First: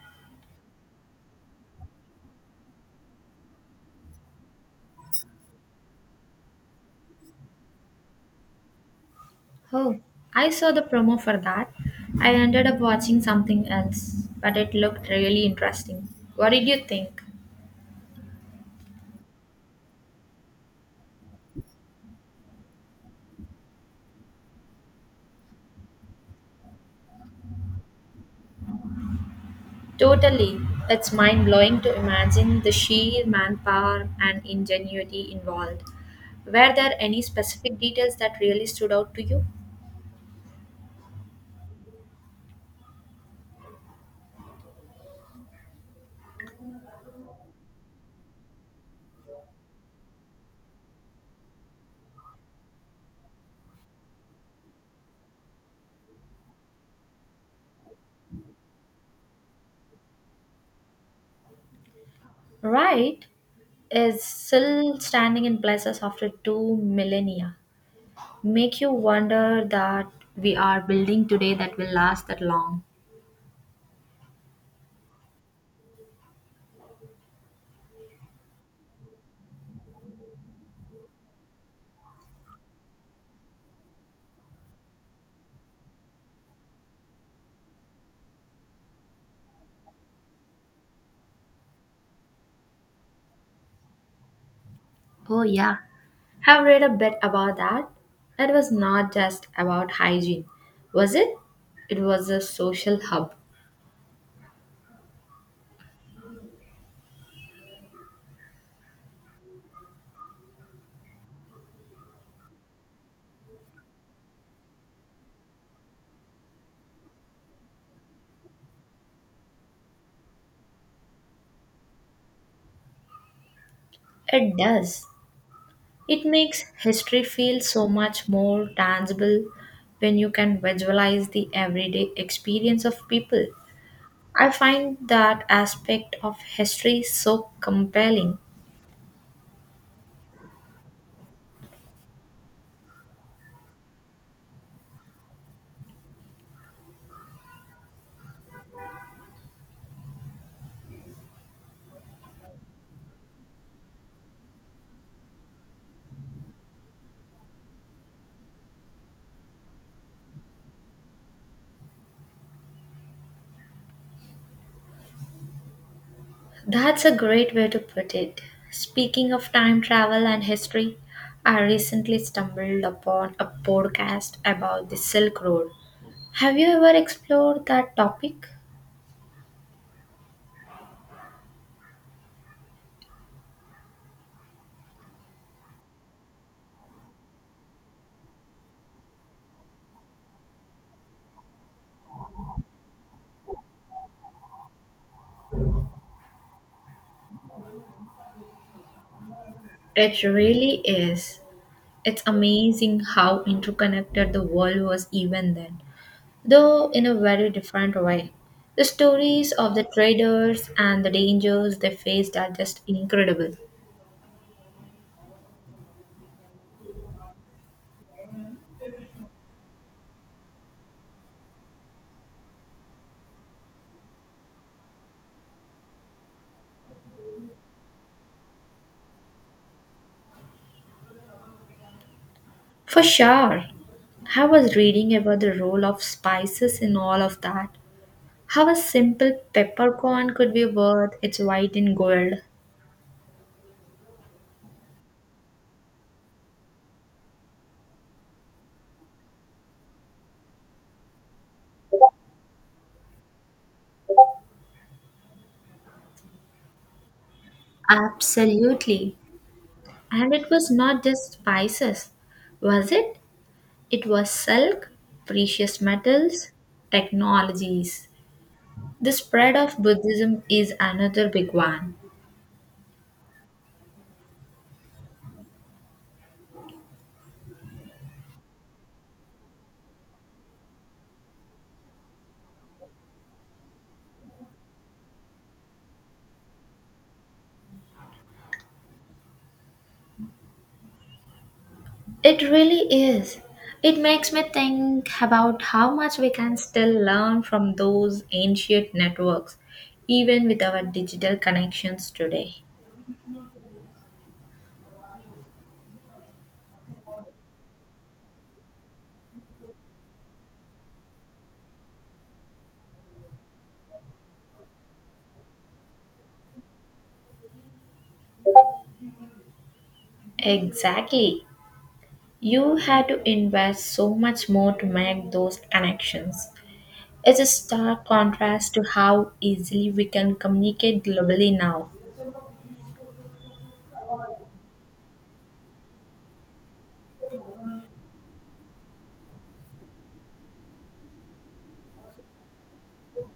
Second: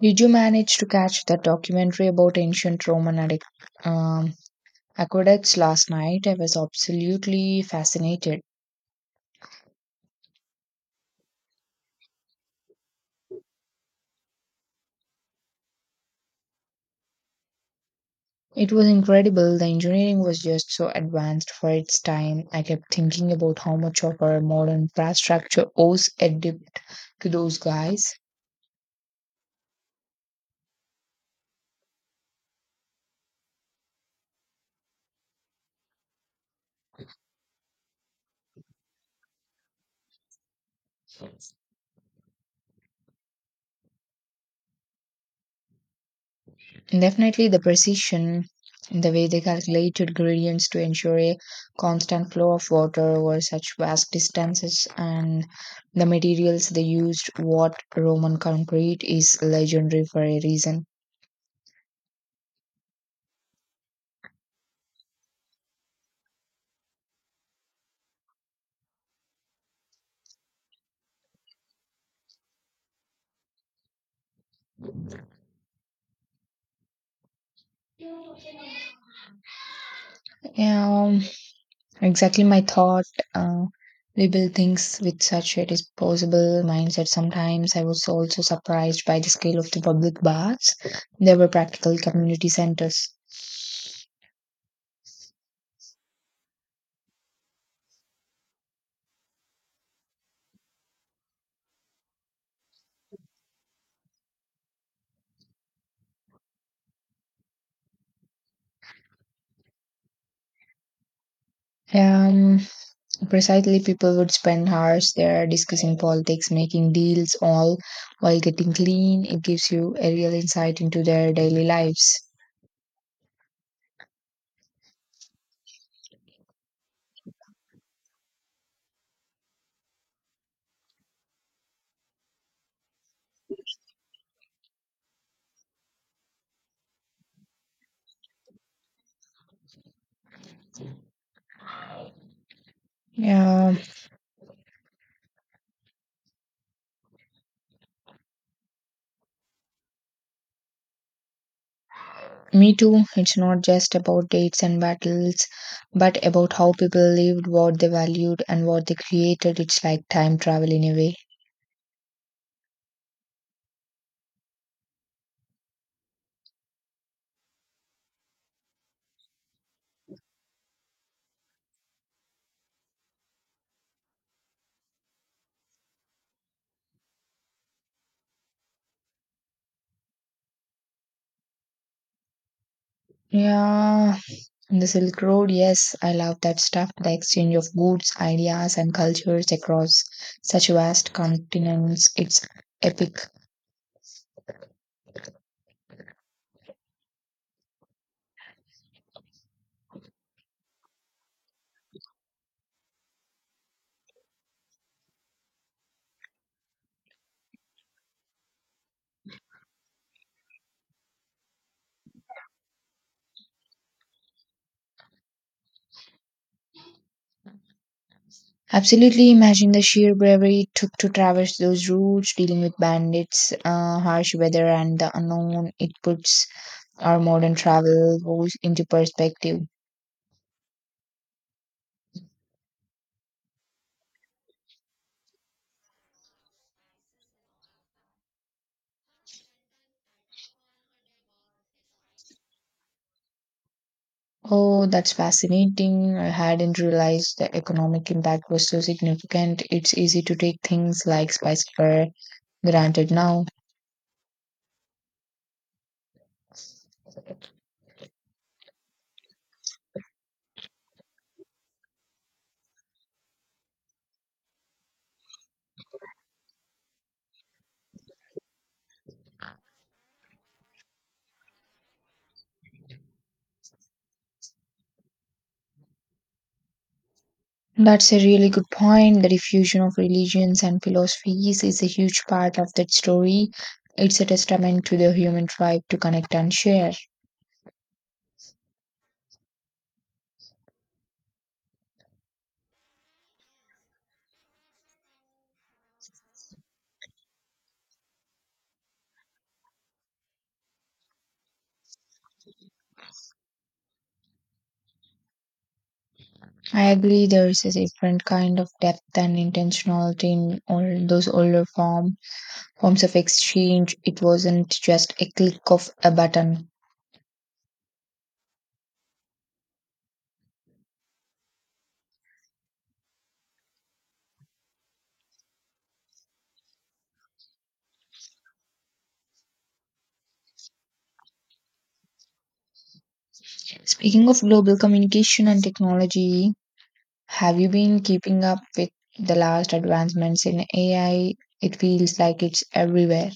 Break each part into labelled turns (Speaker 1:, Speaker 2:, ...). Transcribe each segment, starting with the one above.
Speaker 1: Did you manage to catch that documentary about ancient Roman um, aqueducts last night? I was absolutely fascinated.
Speaker 2: Oh, I saw the promo for that. I ended up watching something else, but it looked really interesting. What did you think?
Speaker 1: It was incredible. The engineering was just so advanced for its time. I kept thinking about how much of our modern infrastructure owes a debt to those guys.
Speaker 2: Totally. It's mind blowing to imagine the sheer manpower and ingenuity involved. Were there any specific details that really stood out to you?
Speaker 1: Definitely the precision, the way they calculated gradients to ensure a constant flow of water over such vast distances, and the materials they used, what Roman concrete is legendary for a reason.
Speaker 2: Right is still standing in places after 2 millennia. Make you wonder that we are building today that will last that long.
Speaker 1: Yeah, exactly my thought. Uh, they build things with such a disposable mindset. Sometimes I was also surprised by the scale of the public baths. They were practical community centers.
Speaker 2: Oh, yeah. Have read a bit about that. It was not just about hygiene, was it? It was a social hub.
Speaker 1: Yeah, precisely, people would spend hours there discussing politics, making deals, all while getting clean. It gives you a real insight into their daily lives.
Speaker 2: It does. It makes history feel so much more tangible when you can visualize the everyday experience of people. I find that aspect of history so compelling.
Speaker 1: Yeah, me too. It's not just about dates and battles, but about how people lived, what they valued, and what they created. It's like time travel in a way.
Speaker 2: That's a great way to put it. Speaking of time travel and history, I recently stumbled upon a podcast about the Silk Road. Have you ever explored that topic?
Speaker 1: Yeah, the Silk Road, yes, I love that stuff. The exchange of goods, ideas, and cultures across such vast continents. It's epic.
Speaker 2: It really is. It's amazing how interconnected the world was even then, though in a very different way. The stories of the traders and the dangers they faced are just incredible.
Speaker 1: Absolutely, imagine the sheer bravery it took to traverse those routes, dealing with bandits, harsh weather, and the unknown. It puts our modern travel goals into perspective.
Speaker 2: For sure. I was reading about the role of spices in all of that. How a simple peppercorn could be worth its weight in gold.
Speaker 1: Oh, that's fascinating. I hadn't realized the economic impact was so significant. It's easy to take things like spice for granted now.
Speaker 2: Absolutely. And it was not just spices, was it? It was silk, precious metals, technologies. The spread of Buddhism is another big one.
Speaker 1: That's a really good point. The diffusion of religions and philosophies is a huge part of that story. It's a testament to the human drive to connect and share.
Speaker 2: It really is. It makes me think about how much we can still learn from those ancient networks, even with our digital connections today.
Speaker 1: I agree, there is a different kind of depth and intentionality in all those older forms of exchange. It wasn't just a click of a button.
Speaker 2: Exactly. You had to invest so much more to make those connections. It's a stark contrast to how easily we can communicate globally now.
Speaker 1: Speaking of global communication and technology, have you been keeping up with the last advancements in AI? It feels like it's everywhere.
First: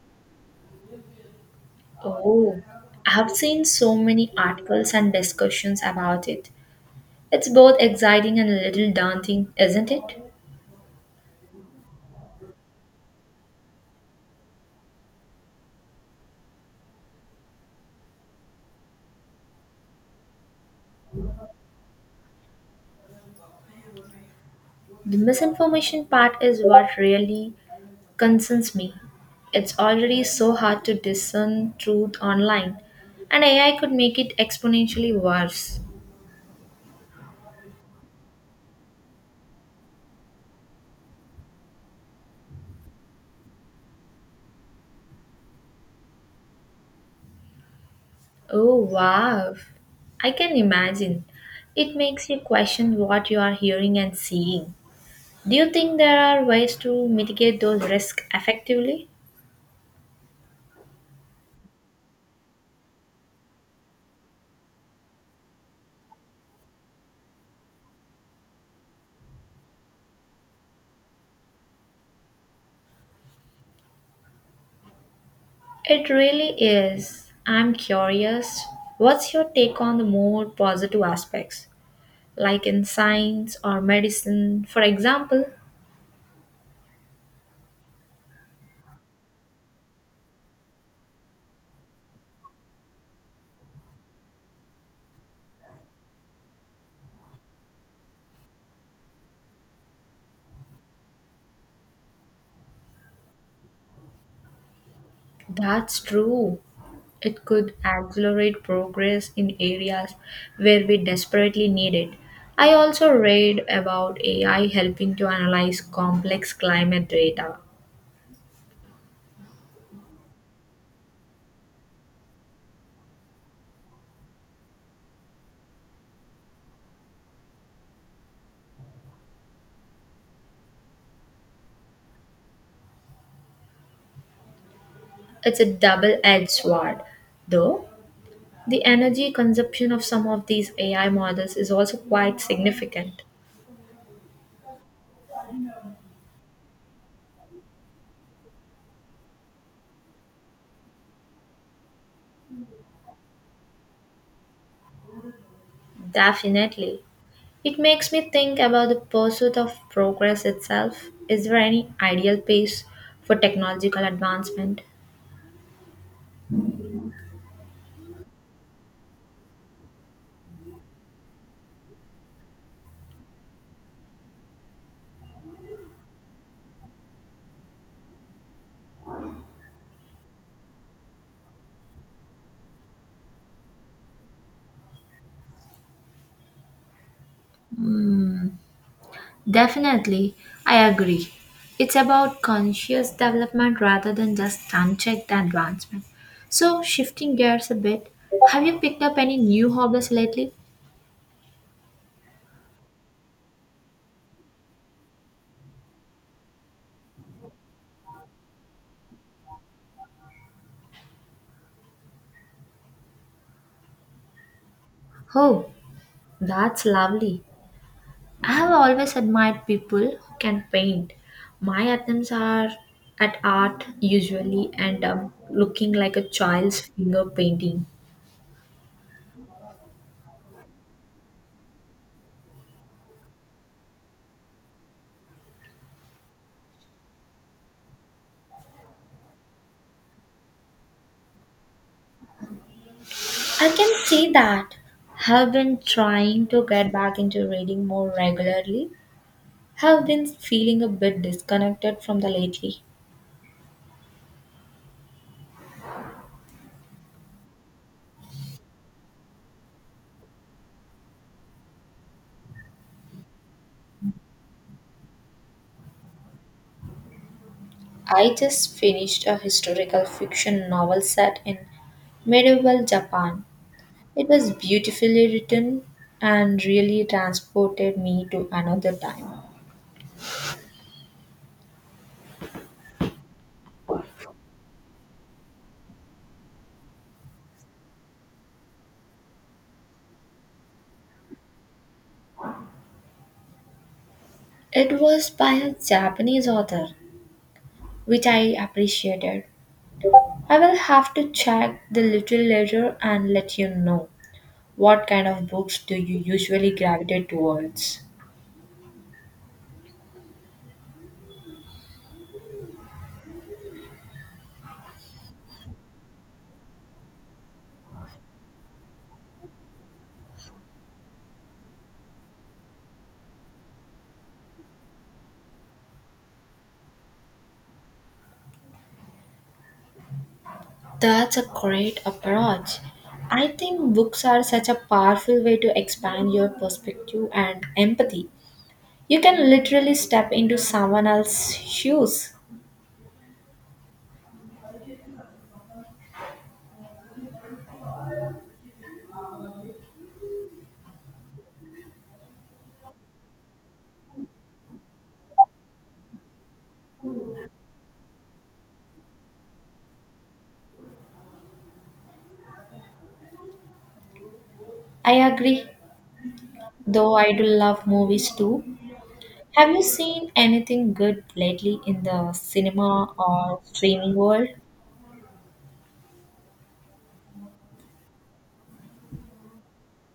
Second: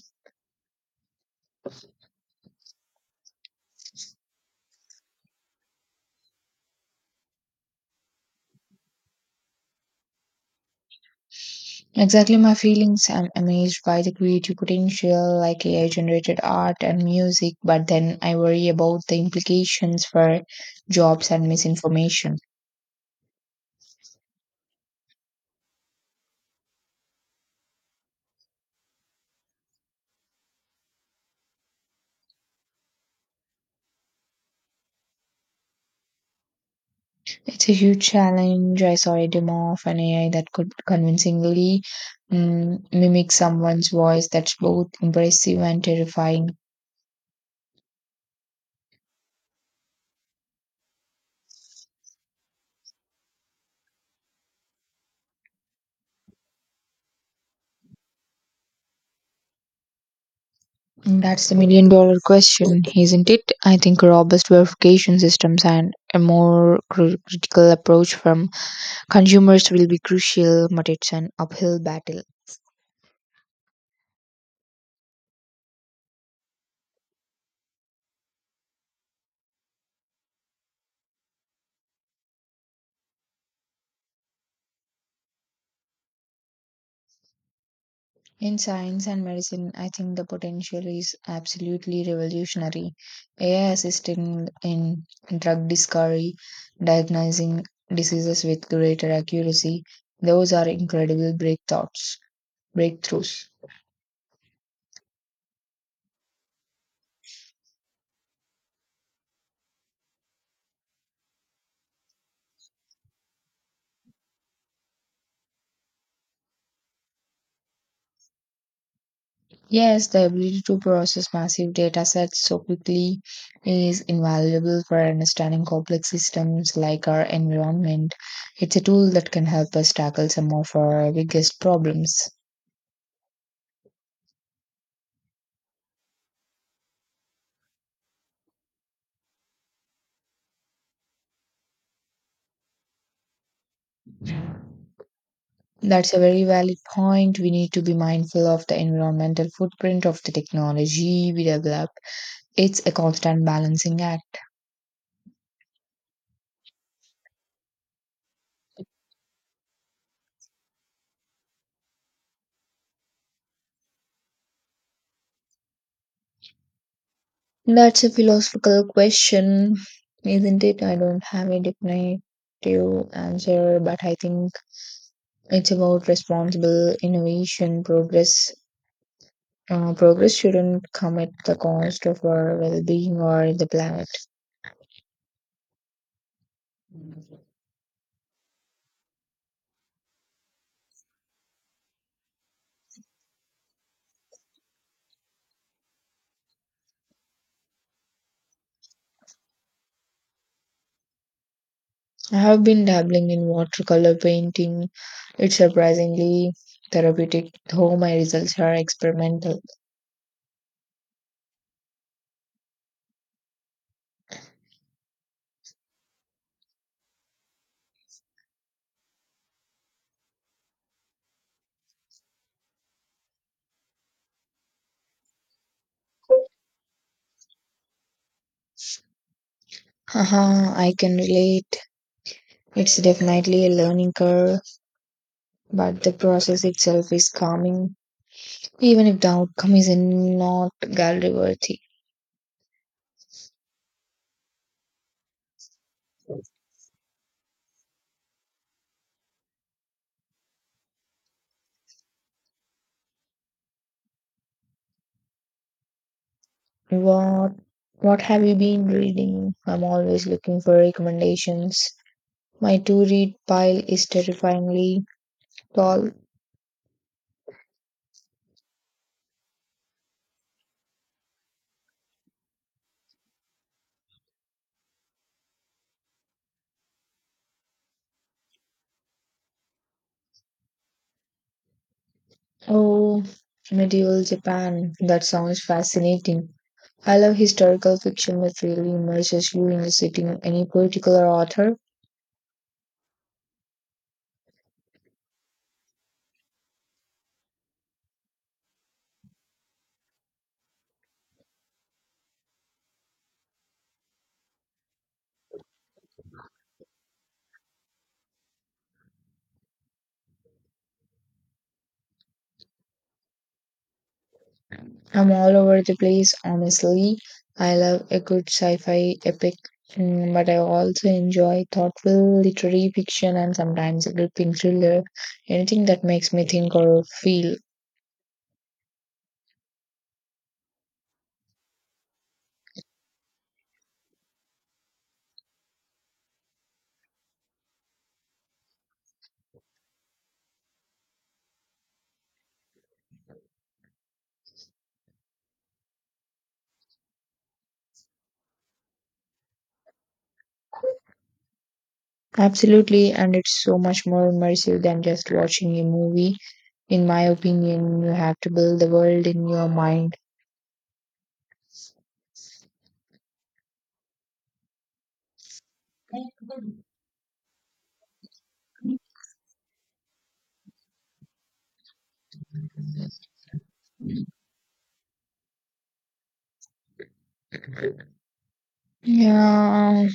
Speaker 2: Oh, I've seen so many articles and discussions about it. It's both exciting and a little daunting, isn't it?
Speaker 1: Exactly my feelings. I'm amazed by the creative potential, like AI generated art and music, but then I worry about the implications for jobs and misinformation.
Speaker 2: The misinformation part is what really concerns me. It's already so hard to discern truth online, and AI could make it exponentially worse.
Speaker 1: It's a huge challenge. I saw a demo of an AI that could convincingly mimic someone's voice. That's both impressive and terrifying.
Speaker 2: Oh, wow. I can imagine. It makes you question what you are hearing and seeing. Do you think there are ways to mitigate those risks effectively?
Speaker 1: And That's the million dollar question, isn't it? I think robust verification systems and a more critical approach from consumers will be crucial, but it's an uphill battle.
Speaker 2: It really is. I'm curious. What's your take on the more positive aspects, like in science or medicine, for example?
Speaker 1: In science and medicine, I think the potential is absolutely revolutionary. AI assisting in drug discovery, diagnosing diseases with greater accuracy, those are incredible breakthroughs.
Speaker 2: That's true. It could accelerate progress in areas where we desperately need it. I also read about AI helping to analyze complex climate data.
Speaker 1: Yes, the ability to process massive data sets so quickly is invaluable for understanding complex systems like our environment. It's a tool that can help us tackle some of our biggest problems.
Speaker 2: It's a double edged sword, though. The energy consumption of some of these AI models is also quite significant.
Speaker 1: That's a very valid point. We need to be mindful of the environmental footprint of the technology we develop. It's a constant balancing act.
Speaker 2: Definitely. It makes me think about the pursuit of progress itself. Is there any ideal pace for technological advancement?
Speaker 1: That's a philosophical question, isn't it? I don't have a definitive answer, but I think it's about responsible innovation. Progress shouldn't come at the cost of our well-being or the planet.
Speaker 2: Mm, definitely, I agree. It's about conscious development rather than just unchecked advancement. So, shifting gears a bit, have you picked up any new hobbies lately?
Speaker 1: I have been dabbling in watercolor painting. It's surprisingly therapeutic, though my results are experimental.
Speaker 2: Oh, that's lovely. I have always admired people who can paint. My attempts are at art usually and up looking like a child's finger painting.
Speaker 1: Haha, I can relate. It's definitely a learning curve, but the process itself is calming, even if the outcome is not gallery worthy.
Speaker 2: I can see that. Have been trying to get back into reading more regularly. Have been feeling a bit disconnected from the lately.
Speaker 1: What what have you been reading? I'm always looking for recommendations. My to read pile is terrifyingly tall.
Speaker 2: I just finished a historical fiction novel set in medieval Japan. It was beautifully written and really transported me to another time.
Speaker 1: Oh, medieval Japan. That sounds fascinating. I love historical fiction that really immerses you in a setting. Any particular author?
Speaker 2: It was by a Japanese author, which I appreciated. I will have to check the little later and let you know. What kind of books do you usually gravitate towards?
Speaker 1: I'm all over the place, honestly. I love a good sci-fi epic, but I also enjoy thoughtful literary fiction and sometimes a gripping thriller. Anything that makes me think or feel.
Speaker 2: That's a great approach. I think books are such a powerful way to expand your perspective and empathy. You can literally step into someone else's shoes.
Speaker 1: Absolutely, and it's so much more immersive than just watching a movie. In my opinion, you have to build the world in your mind.
Speaker 2: I agree, though I do love movies too. Have you seen anything good lately in the cinema or streaming world?
Speaker 1: Yeah,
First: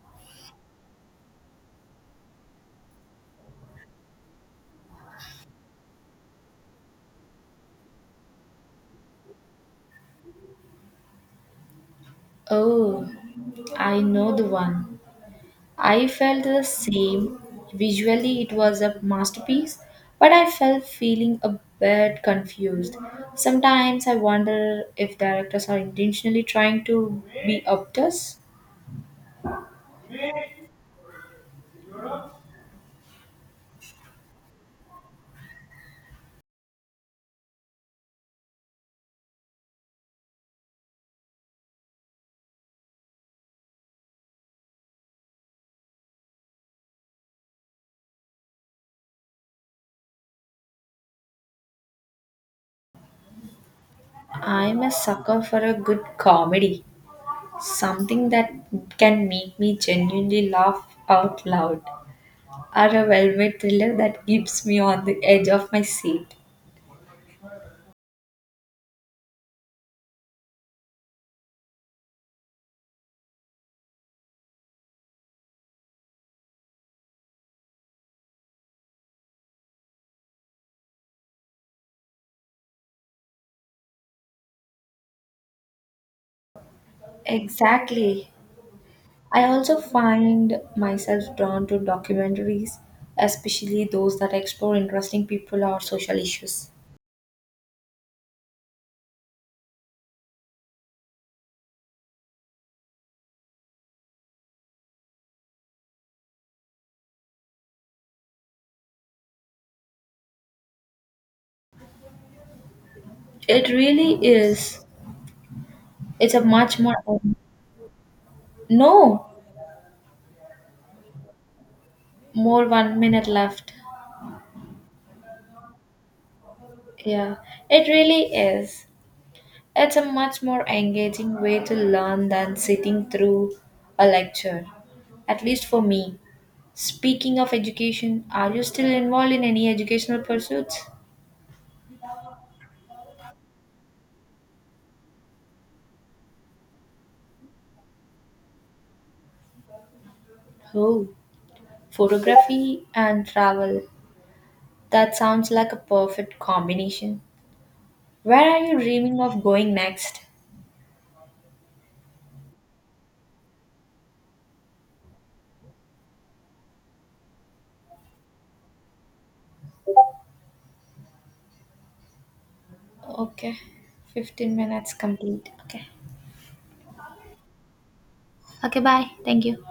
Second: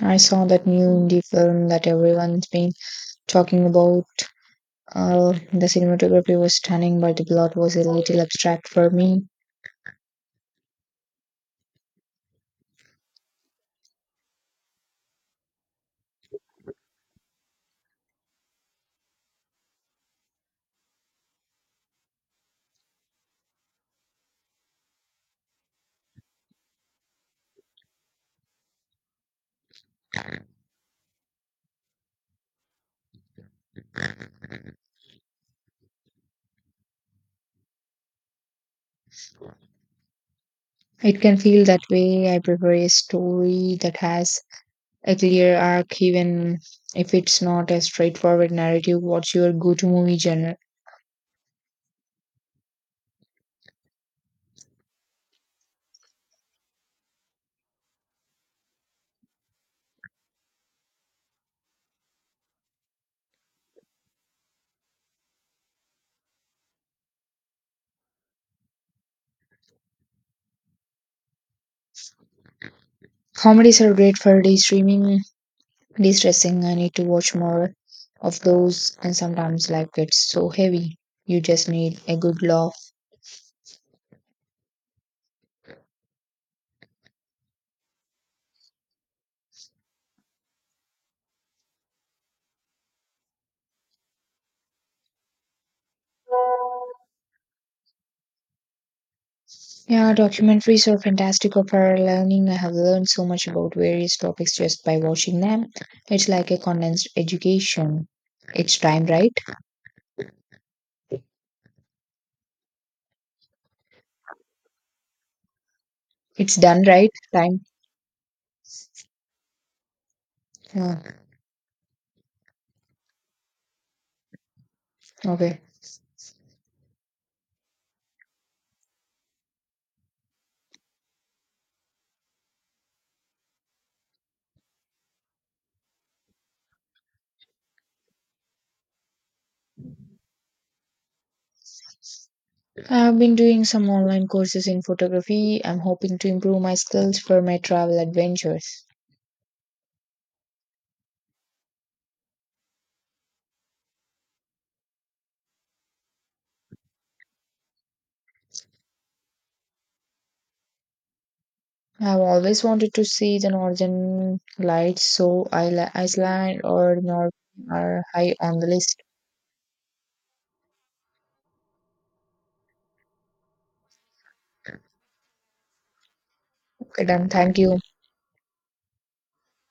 Speaker 1: I saw that new indie film that everyone's been talking about. The cinematography was stunning, but the plot was a little abstract for me.
Speaker 2: Oh, I know the one. I felt the same. Visually, it was a masterpiece, but I felt feeling a bit confused. Sometimes I wonder if directors are intentionally trying to be obtuse.
Speaker 1: It can feel that way. I prefer a story that has a clear arc, even if it's not a straightforward narrative. What's your go-to movie genre?
Speaker 2: I'm a sucker for a good comedy, something that can make me genuinely laugh out loud, or a well-made thriller that keeps me on the edge of my seat.
Speaker 1: Comedies are great for de-stressing. I need to watch more of those, and sometimes life gets so heavy. You just need a good laugh.
Speaker 2: Exactly. I also find myself drawn to documentaries, especially those that explore interesting people or social issues.
Speaker 1: Yeah, documentaries are fantastic for learning. I have learned so much about various topics just by watching them. It's like a condensed education. It's time, right?
Speaker 2: It really is. It's a
Speaker 1: It's
Speaker 2: much
Speaker 1: done,
Speaker 2: more.
Speaker 1: right? Time.
Speaker 2: No,
Speaker 1: Yeah.
Speaker 2: more one minute left.
Speaker 1: Okay.
Speaker 2: Yeah, it really is. It's a much more engaging way to learn than sitting through a lecture, at least for me. Speaking of education, are you still involved in any educational pursuits?
Speaker 1: I've been doing some online courses in photography. I'm hoping to improve my skills for my travel adventures.
Speaker 2: Oh, photography and travel. That sounds like a perfect combination. Where are you dreaming of going next?
Speaker 1: I've always wanted to see the northern lights, so Iceland or Norway are high on the list.
Speaker 2: Okay, 15 minutes complete. Okay.
Speaker 1: Okay, done. Thank you.
Speaker 2: Okay, bye. Thank you.